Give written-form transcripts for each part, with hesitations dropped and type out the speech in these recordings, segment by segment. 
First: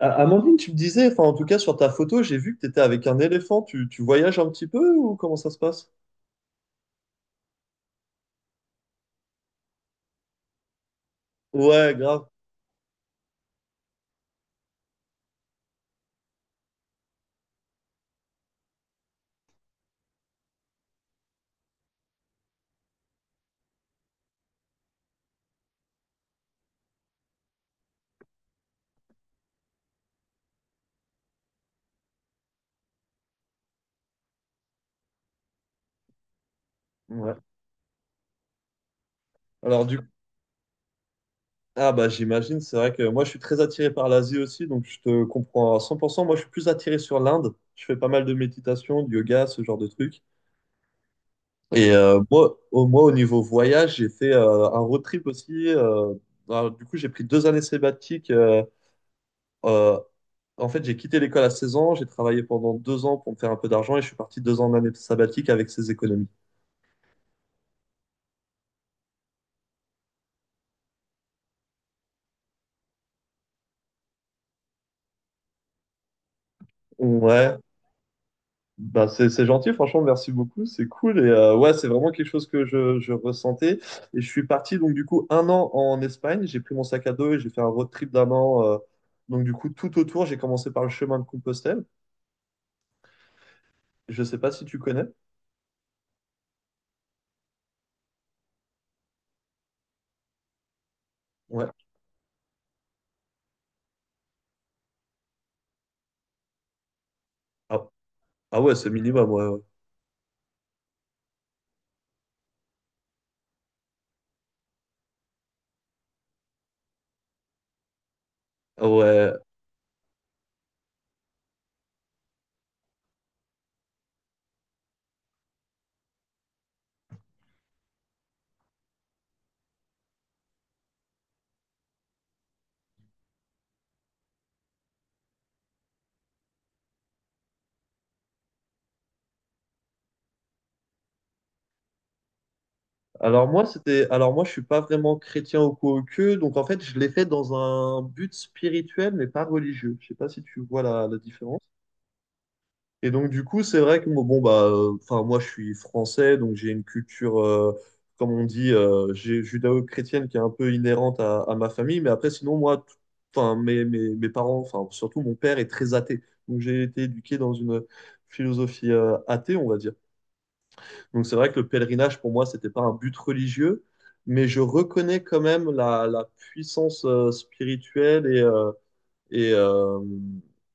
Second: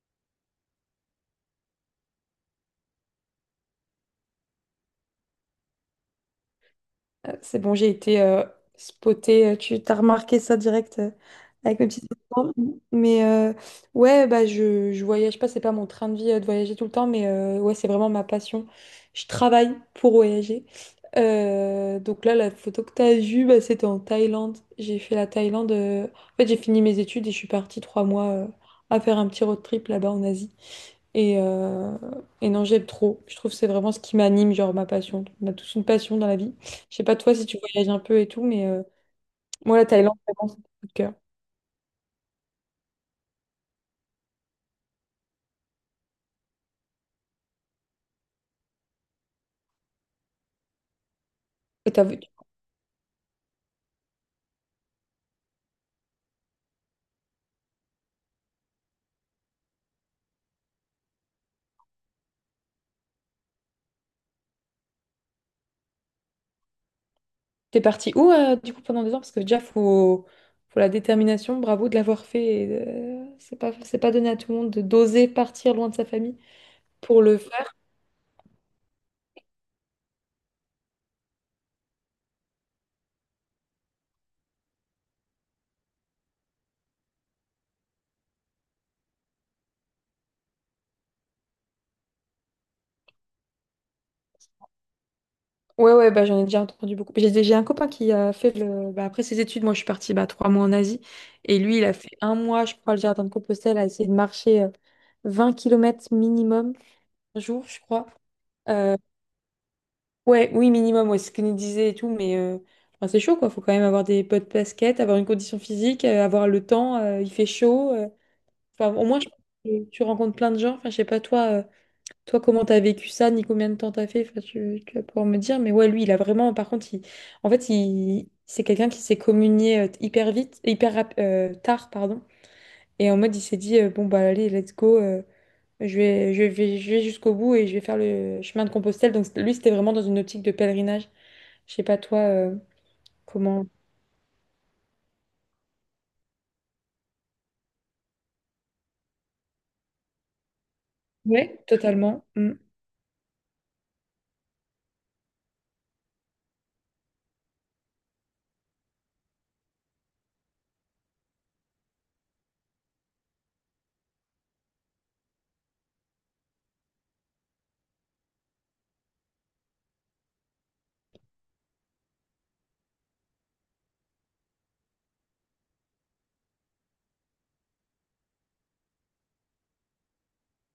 Amandine, tu me disais, enfin en tout cas sur ta photo, j'ai vu que tu étais avec un éléphant. Tu voyages un petit peu ou comment ça se passe? C'est bon, j'ai été spotée. Tu t'as remarqué ça direct avec mes Ouais, petites grave. enfants. Mais ouais, bah, je voyage pas, c'est pas mon train de vie de voyager tout le temps, mais ouais, c'est vraiment ma passion. Je travaille pour voyager. Donc là, la photo que t'as vue, bah, c'était en Thaïlande. J'ai fait la Thaïlande. En fait, j'ai fini mes études et je suis partie 3 mois à faire un petit road trip là-bas en Asie. Et, euh, et non, j'aime trop. Je trouve que c'est vraiment ce qui m'anime, genre ma passion. On a tous une passion dans la vie. Je sais pas toi Ouais. si tu voyages un peu et tout, mais moi Alors la du Thaïlande, vraiment, c'est mon coup de cœur. ah bah j'imagine, c'est vrai que moi je suis très attiré par l'Asie aussi, donc je te comprends à 100%. Moi je suis plus attiré sur l'Inde. Je fais pas mal de méditation, de yoga, ce genre de trucs. Et Et t'as vu- moi, au niveau voyage, j'ai fait un road trip aussi. Alors, du coup, j'ai pris 2 années sabbatiques. Euh, En fait, j'ai quitté l'école à 16 ans, j'ai travaillé pendant 2 ans pour me faire un peu d'argent et je suis parti 2 ans en année sabbatique avec ces économies. T'es parti où du coup pendant 2 ans? Parce que déjà, faut la détermination, bravo de l'avoir fait. Et, c'est pas donné à tout le monde de d'oser partir loin de sa famille pour le Ouais, faire. bah c'est gentil, franchement, merci beaucoup, c'est cool. Et ouais, c'est vraiment quelque chose que je ressentais. Et je suis parti donc du coup un an en Espagne, j'ai pris mon sac à dos et j'ai fait un road trip d'un an. Donc du coup, tout autour, j'ai commencé par le chemin de Compostelle. Je sais pas si tu connais. Ouais, ouais, bah, j'en ai déjà entendu beaucoup. J'ai un copain qui a fait le. Bah, après ses études, moi je suis partie bah, 3 mois en Asie. Et Ouais. lui, il a fait un mois, je crois, le jardin de Compostelle, à essayer de marcher 20 km minimum par jour, je Ah, crois. ah ouais, c'est Euh, minimum, ouais. Ouais. Ouais, oui, minimum, ouais, c'est ce qu'il nous disait et tout, mais enfin, c'est chaud, quoi. Faut quand même avoir des pots de basket, avoir une condition physique, avoir le temps, il fait chaud. Enfin, au moins, je Ouais. pense que tu rencontres plein de gens. Enfin, je sais pas, toi, comment t'as vécu ça, ni combien de temps t'as fait, enfin, tu vas pouvoir me dire. Mais ouais, lui, il a vraiment, par contre, il, en fait, il, c'est quelqu'un qui s'est communié hyper vite, tard, pardon. Et en mode, il s'est dit, bon, bah, allez, let's go. Je vais jusqu'au bout et je vais faire le chemin de Compostelle. Donc, lui, c'était vraiment dans une optique de pèlerinage. Je sais pas toi Alors moi, comment. c'était, alors moi, je suis pas vraiment chrétien au coup au que, donc en fait, je l'ai fait dans un but spirituel, mais pas religieux. Je sais pas si tu vois la différence. Ouais, totalement. Mm. Et donc du coup, c'est vrai que moi, bon bah, enfin moi, je suis français, donc j'ai une culture, comme on dit, judéo-chrétienne qui est un peu inhérente à ma famille. Mais après, sinon moi, enfin mes parents, enfin surtout mon père est très athée, donc j'ai été éduqué dans une philosophie athée, on va dire. Donc c'est vrai que le pèlerinage, pour moi, c'était pas un but religieux, mais je reconnais quand même la puissance spirituelle et, euh,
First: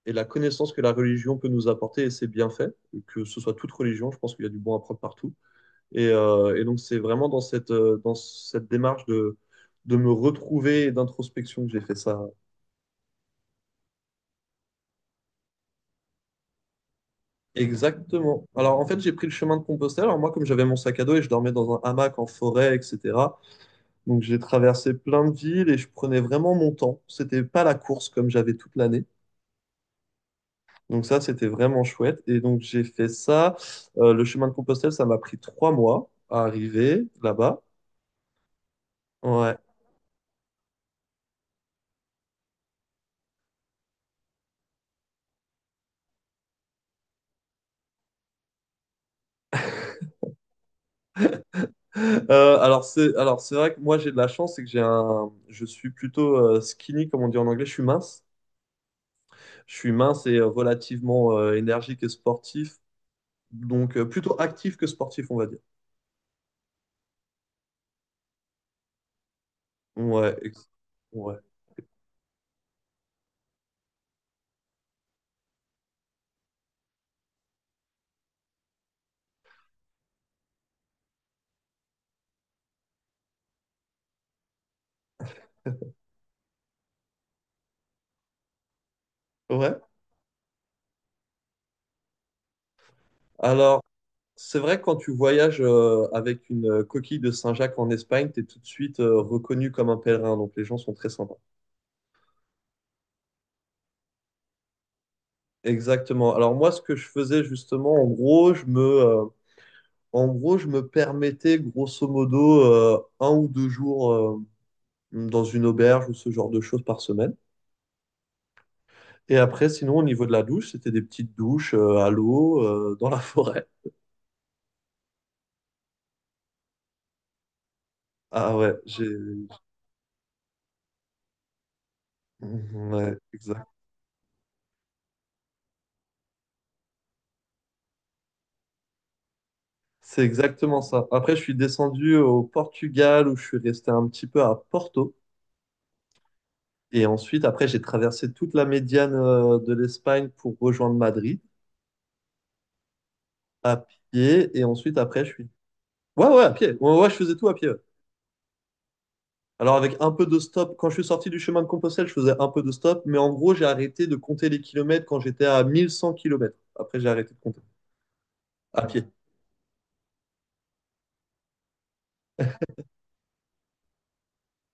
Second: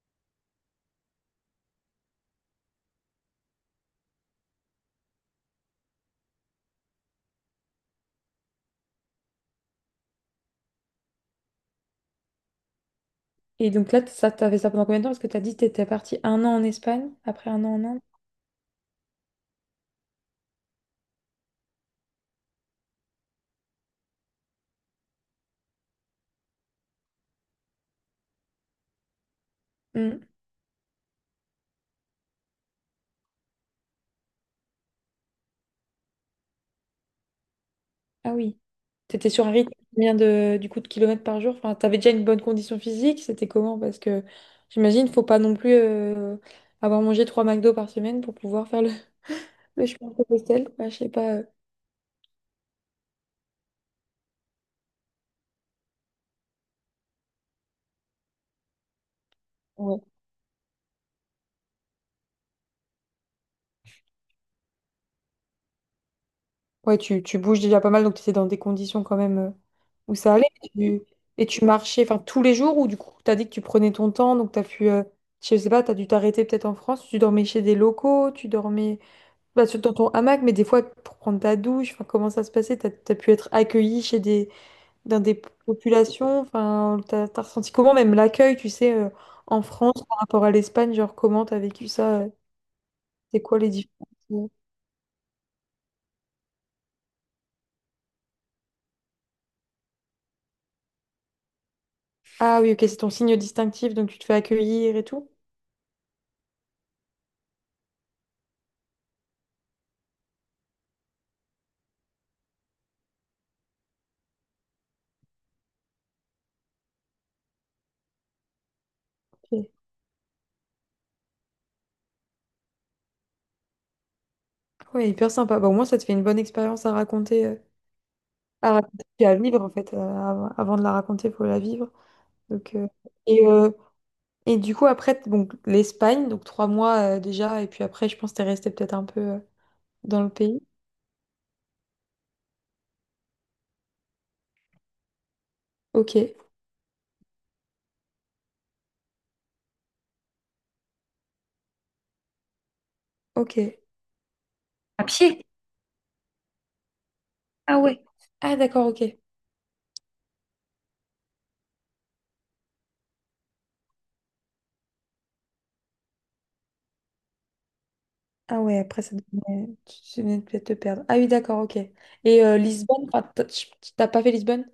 et la connaissance que la religion peut nous apporter et ses bienfaits, que ce soit toute religion, je pense qu'il y a du bon à prendre partout. Et donc c'est vraiment dans cette démarche de me retrouver et d'introspection que j'ai fait ça. Et donc là, ça, t'as fait ça pendant combien de temps? Parce que t'as dit que t'étais partie un an en Espagne, après un an en Inde. Exactement. Alors en fait, j'ai pris le chemin de Compostelle. Alors moi, comme j'avais mon sac à dos et je dormais dans un hamac en forêt, etc. Donc j'ai traversé plein de villes et je prenais vraiment mon temps. C'était pas la course comme j'avais toute l'année. Mm. Donc ça, c'était vraiment chouette. Et donc j'ai fait ça. Le chemin de Compostelle, ça m'a pris 3 mois à arriver là-bas. Ah oui. T'étais sur un Ouais. rythme de combien de du coup de kilomètres par jour? Enfin, t'avais déjà une bonne condition physique, c'était comment? Parce que j'imagine, faut pas non plus avoir mangé trois McDo par semaine pour pouvoir faire le chemin de Compostelle. Enfin, je sais pas. Alors c'est vrai que moi j'ai de la chance, c'est que j'ai un je suis plutôt skinny comme on dit en anglais, je suis mince. Je suis euh. mince et relativement énergique et sportif, donc plutôt actif que sportif, on va dire. Ouais, tu bouges déjà pas mal, donc tu étais dans des conditions quand même où ça Ouais, allait. Et tu, ouais. et tu marchais enfin, tous les jours ou du coup, tu as dit que tu prenais ton temps, donc tu as pu, je sais pas, tu as dû t'arrêter peut-être en France, tu dormais chez des locaux, tu dormais bah, dans ton hamac, mais des fois pour prendre ta douche, enfin, comment ça se passait? Tu as, pu être accueilli dans des populations, enfin, tu as, ressenti comment même l'accueil, tu sais, en Ouais. France par rapport à l'Espagne, genre comment tu as vécu ça? C'est quoi les Alors différences? euh c'est vrai que quand tu voyages avec une coquille de Saint-Jacques en Espagne, tu es tout de suite reconnu comme un pèlerin. Donc les gens sont très sympas. Ah oui, ok, c'est ton signe distinctif, donc tu te fais accueillir et tout. Exactement. Alors moi, ce que je faisais justement, en gros, je me permettais grosso modo un ou deux jours dans une auberge ou ce genre de choses par semaine. Et Ok. après, sinon, au niveau de la douche, c'était des petites douches à l'eau, dans la forêt. Ouais, hyper sympa. Bah, au moins, ça te fait une bonne expérience Ah ouais, à raconter, puis à vivre en fait. Avant de la raconter, il faut la vivre. Donc, Ouais, et, euh, et du coup, après, donc, l'Espagne, donc 3 mois déjà, et puis après, je pense que t'es resté peut-être un peu dans c'est le pays. exactement ça. Après, je suis descendu au Portugal où je suis resté un petit peu à Porto. Ok, Et ensuite, après, j'ai traversé toute la médiane de l'Espagne pour rejoindre Madrid ok. à pied. Et ensuite, À après, je pied? suis... Ouais, ouais, à pied. Ouais, ouais, je faisais tout à pied. Ouais. Ah ouais. Ah, d'accord, ok. Alors, avec un peu de stop, quand je suis sorti du chemin de Compostelle, je faisais un peu de stop. Mais en gros, j'ai arrêté de compter les kilomètres quand j'étais à 1 100 kilomètres. Après, j'ai arrêté de compter Ah ouais, à après, pied. ça devenait, tu venais de peut-être te perdre. Ah oui, d'accord, ok. Et Lisbonne, enfin, t'as pas fait Lisbonne?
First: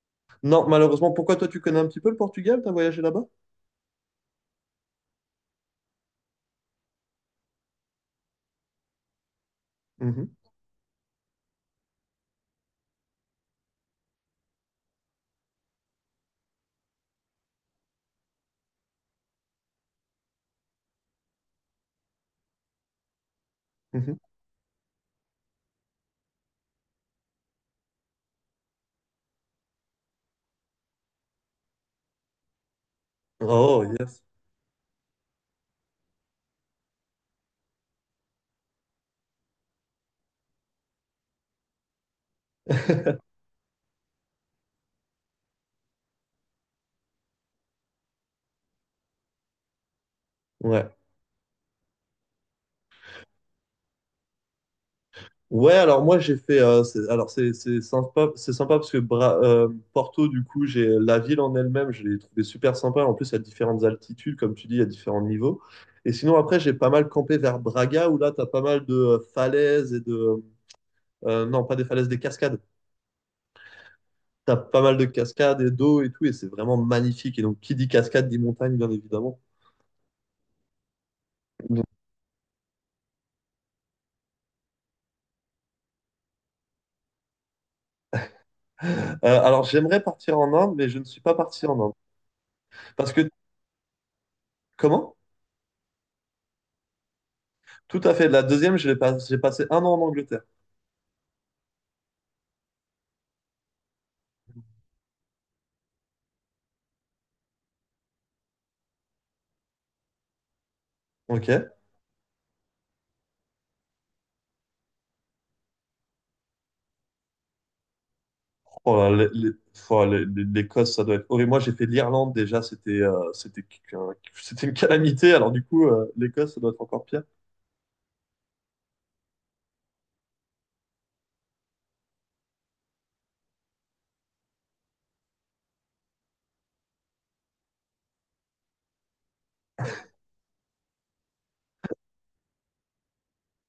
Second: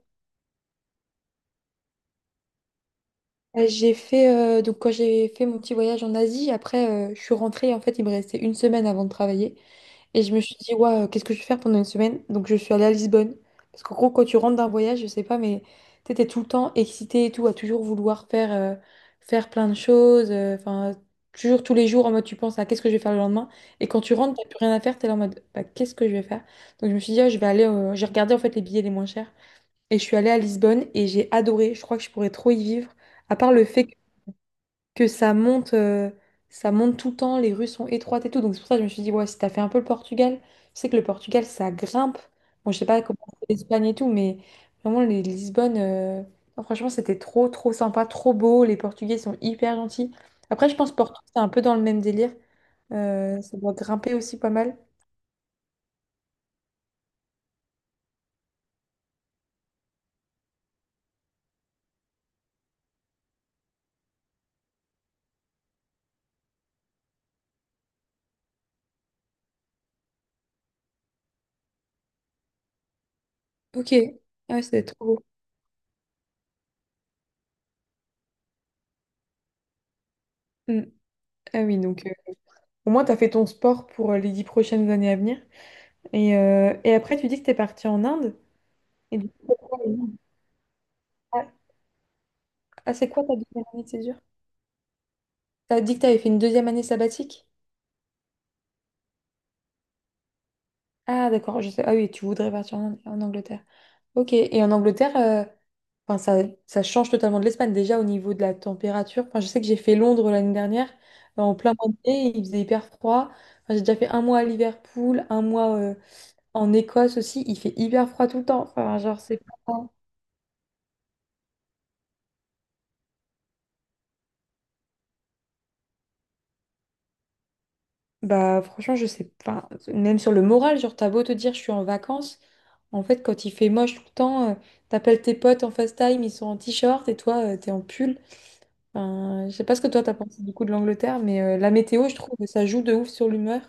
Non, malheureusement, pourquoi toi, tu connais un petit peu le Portugal? T'as voyagé là-bas? J'ai fait Donc quand j'ai fait mon petit voyage en Asie, après je suis rentrée. En fait, il me restait une semaine avant de travailler et je Mhm, me suis dit: waouh, qu'est-ce que je vais faire pendant une semaine? Donc je suis allée à Lisbonne, parce qu'en gros, quand tu rentres d'un voyage, je sais pas, mais tu étais tout le temps excitée et tout, à toujours vouloir faire plein de choses, enfin, toujours, tous les jours, en mode tu penses à: qu'est-ce que je vais faire le lendemain? Et quand tu mhm. rentres, t'as plus rien à faire, t'es là en mode bah, qu'est-ce que je vais faire? Donc je me suis dit: Ah, je vais aller, j'ai regardé en fait les billets les moins chers et je suis allée à Lisbonne et j'ai adoré, je crois que je pourrais trop y vivre, à part le Oh, fait yes. que ça monte tout le temps, les rues sont étroites et tout. Donc c'est pour ça que je me suis dit, ouais, si t'as fait un peu le Portugal, je sais que le Portugal, ça grimpe. Bon, je sais pas comment c'est l'Espagne et tout, mais vraiment, non, franchement, c'était trop, trop sympa, trop beau. Les Portugais sont hyper gentils. Après, je Ouais. pense Porto, c'est un peu dans le même délire. Ça doit grimper aussi pas mal. Ouais, alors moi j'ai fait. C'est- alors c'est sympa, c'est sympa parce que Porto, du coup, j'ai la ville en elle-même, je l'ai trouvé super sympa. En plus, à différentes altitudes, comme tu dis, à différents niveaux. Et sinon, après, j'ai pas mal campé vers Braga où là, t'as pas mal de falaises et de. Non, pas des falaises, des cascades. Ok, ah T'as ouais, pas c'était mal de trop beau. cascades et d'eau et tout, et c'est vraiment magnifique. Et donc, qui dit cascade dit montagne, bien évidemment. Mm. Ah oui, donc au moins, t'as fait ton sport pour les 10 prochaines années à venir. Et après, tu dis que t'es parti en Inde. Et du coup, Alors, pourquoi en j'aimerais Inde? partir en Inde, mais je ne suis pas Ah, parti en Inde. ah, c'est Parce quoi que, ta deuxième année de césure? comment? T'as dit que t'avais fait une deuxième année sabbatique? Tout à fait. La deuxième, je l'ai pas- j'ai passé un an en Angleterre. Ah, d'accord, je sais. Ah oui, tu voudrais partir en Angleterre. Ok, et en Angleterre, enfin, ça change totalement de l'Espagne, déjà au niveau de la température. Enfin, je sais que j'ai fait Londres l'année dernière, Ok. en plein mois de mai, il faisait hyper froid. Enfin, j'ai déjà fait un mois à Liverpool, un mois en Écosse aussi, il fait hyper froid tout le temps. Oh Enfin, là, genre, c'est pas. oh, les- l'Écosse, ça doit être horrible. Moi, j'ai fait l'Irlande déjà, qu'un- c'était une calamité. Alors du coup, l'Écosse, ça doit être encore pire. Bah franchement, je sais pas. Même sur le moral, genre t'as beau te dire je suis en vacances, en fait quand il fait moche tout le temps, t'appelles tes potes en FaceTime, ils sont en t-shirt et toi t'es en pull. Enfin, je sais pas ce que toi t'as pensé du coup de l'Angleterre, mais la météo, je trouve que ça joue de ouf sur l'humeur,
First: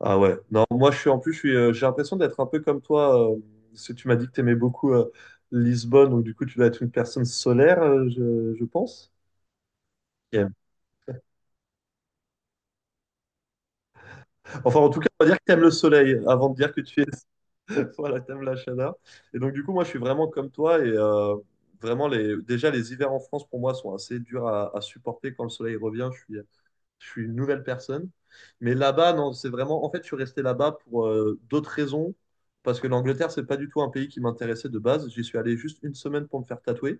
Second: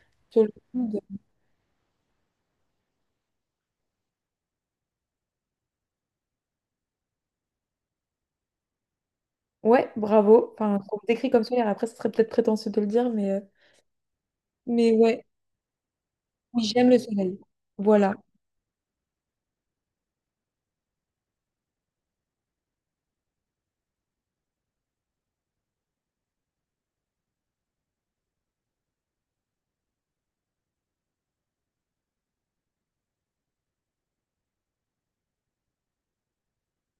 Ah ouais. sur le Non, moi, je mood. suis en plus, je suis, j'ai l'impression d'être un peu comme toi. Parce tu m'as dit que t'aimais beaucoup Lisbonne, donc du coup, tu dois être une personne solaire, je pense. Ouais, Qui aime. bravo. Enfin, on décrit comme ça, après ce serait peut-être prétentieux de le dire, mais euh, Enfin, en mais tout cas, on ouais, va dire que t'aimes le soleil avant de oui dire que j'aime le tu es. soleil. Voilà. Voilà, t'aimes la chaleur. Et donc du coup, moi, je suis vraiment comme toi et vraiment les. Déjà, les hivers en France pour moi sont assez durs à supporter quand le soleil revient. Je suis une nouvelle personne. Mais là-bas, non, c'est vraiment. En fait, je suis resté là-bas pour d'autres raisons. Parce que l'Angleterre, c'est pas du tout un pays qui m'intéressait de base. J'y suis allé juste une semaine pour me faire tatouer.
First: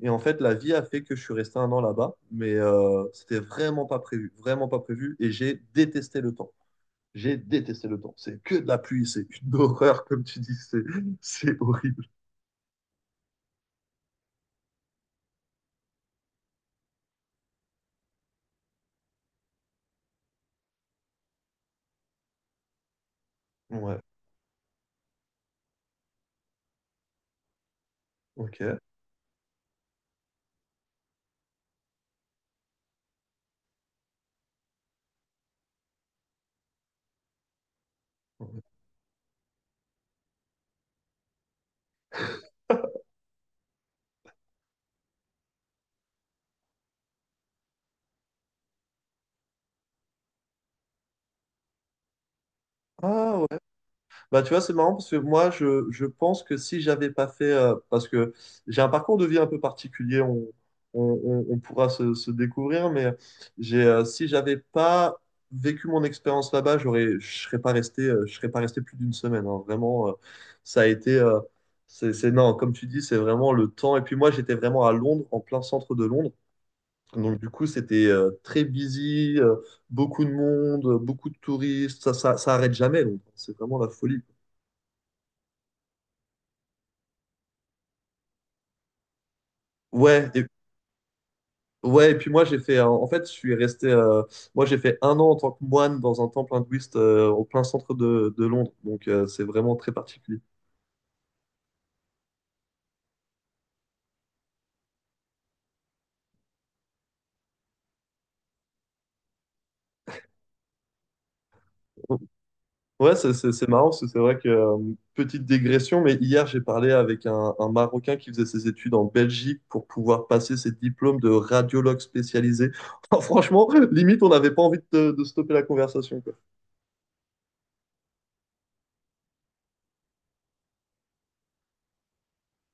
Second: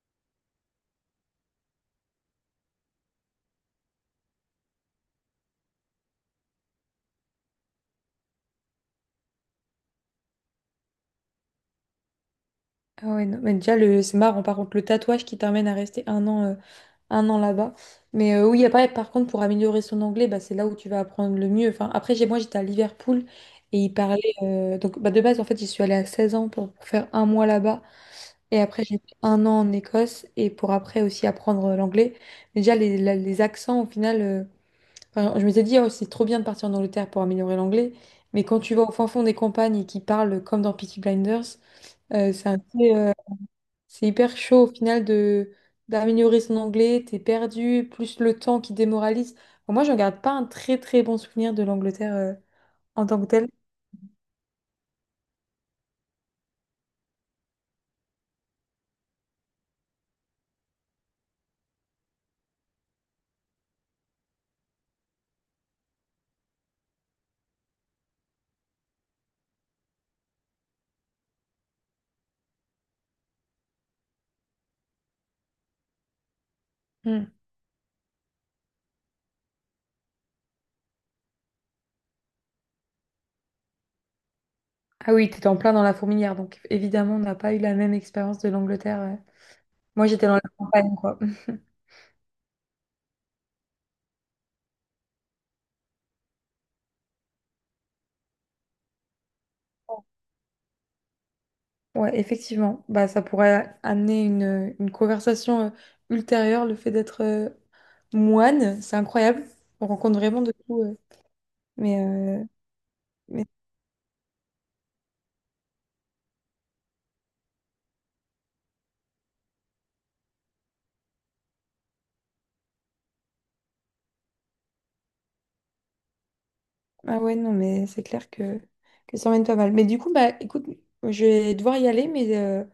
Et en fait, la vie a fait que je suis resté un an là-bas. Mais c'était vraiment pas prévu. Vraiment pas prévu. Et j'ai détesté le temps. J'ai détesté le temps. C'est que de la pluie. C'est une horreur, comme tu dis. C'est horrible. Ah ouais, non, mais déjà c'est marrant par contre le tatouage qui t'amène à rester un an là-bas. Mais oui, après, par contre, pour améliorer son anglais, bah, c'est là où tu vas apprendre le mieux. Enfin, après, j'étais à Liverpool et ils Ouais. parlaient. Donc, bah, de base, en fait, j'y suis allée à 16 ans pour faire un mois là-bas. Et Ok. après, j'ai fait un an en Écosse et pour après aussi apprendre l'anglais. Mais déjà, les accents, au final, enfin, je m'étais dit, oh, c'est trop bien de partir en Angleterre pour améliorer l'anglais. Mais quand Ouais. tu vas au fin fond des campagnes et qu'ils parlent comme dans Peaky Blinders, c'est un peu. C'est hyper chaud au final de d'améliorer son anglais, t'es perdu, plus le temps qui démoralise. Bon, moi, je ne garde pas un très très bon souvenir de l'Angleterre en tant que Ah telle. ouais. Bah, tu vois, c'est marrant parce que moi, je pense que si j'avais pas fait, parce que j'ai un parcours de vie un peu particulier, on pourra se découvrir, mais si j'avais pas vécu mon expérience là-bas, je serais pas resté, je serais pas resté plus d'une semaine. Hein. Vraiment, ça a été, c'est, non, comme tu dis, c'est vraiment le temps. Et puis moi, j'étais vraiment à Londres, en plein centre de Londres. Hmm. Donc du coup, c'était très busy, beaucoup de monde, beaucoup de touristes. Ça arrête jamais. Londres. C'est vraiment la folie. Ah oui, t'étais en plein dans la fourmilière, donc évidemment, on n'a pas eu la même expérience de l'Angleterre. Moi, j'étais Ouais, dans la campagne, quoi. ouais, et puis moi j'ai fait, en fait je suis resté, moi j'ai fait un an en tant que moine dans un temple hindouiste au plein centre de Londres, donc c'est vraiment très particulier. Ouais, effectivement, bah, ça pourrait amener une conversation ultérieure, le fait d'être moine, c'est incroyable. On rencontre vraiment de tout. Mais, euh, Ouais, c'est marrant, parce que c'est vrai que, petite digression, mais hier j'ai parlé avec un Marocain qui faisait ses études en Belgique pour pouvoir passer ses diplômes de radiologue spécialisé. Franchement, limite on n'avait pas envie de stopper la conversation, quoi. Ah ouais, non, mais c'est clair que ça emmène pas mal. Mais du coup, bah écoute, je vais devoir y aller, mais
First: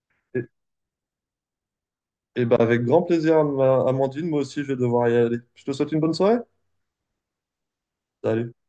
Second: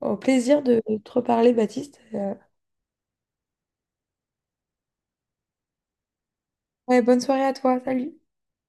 au Et, plaisir de te reparler, Baptiste. Et ben avec grand plaisir, Amandine, moi aussi je vais devoir y aller. Je te souhaite une bonne soirée. Ouais, bonne soirée à toi, salut. Salut.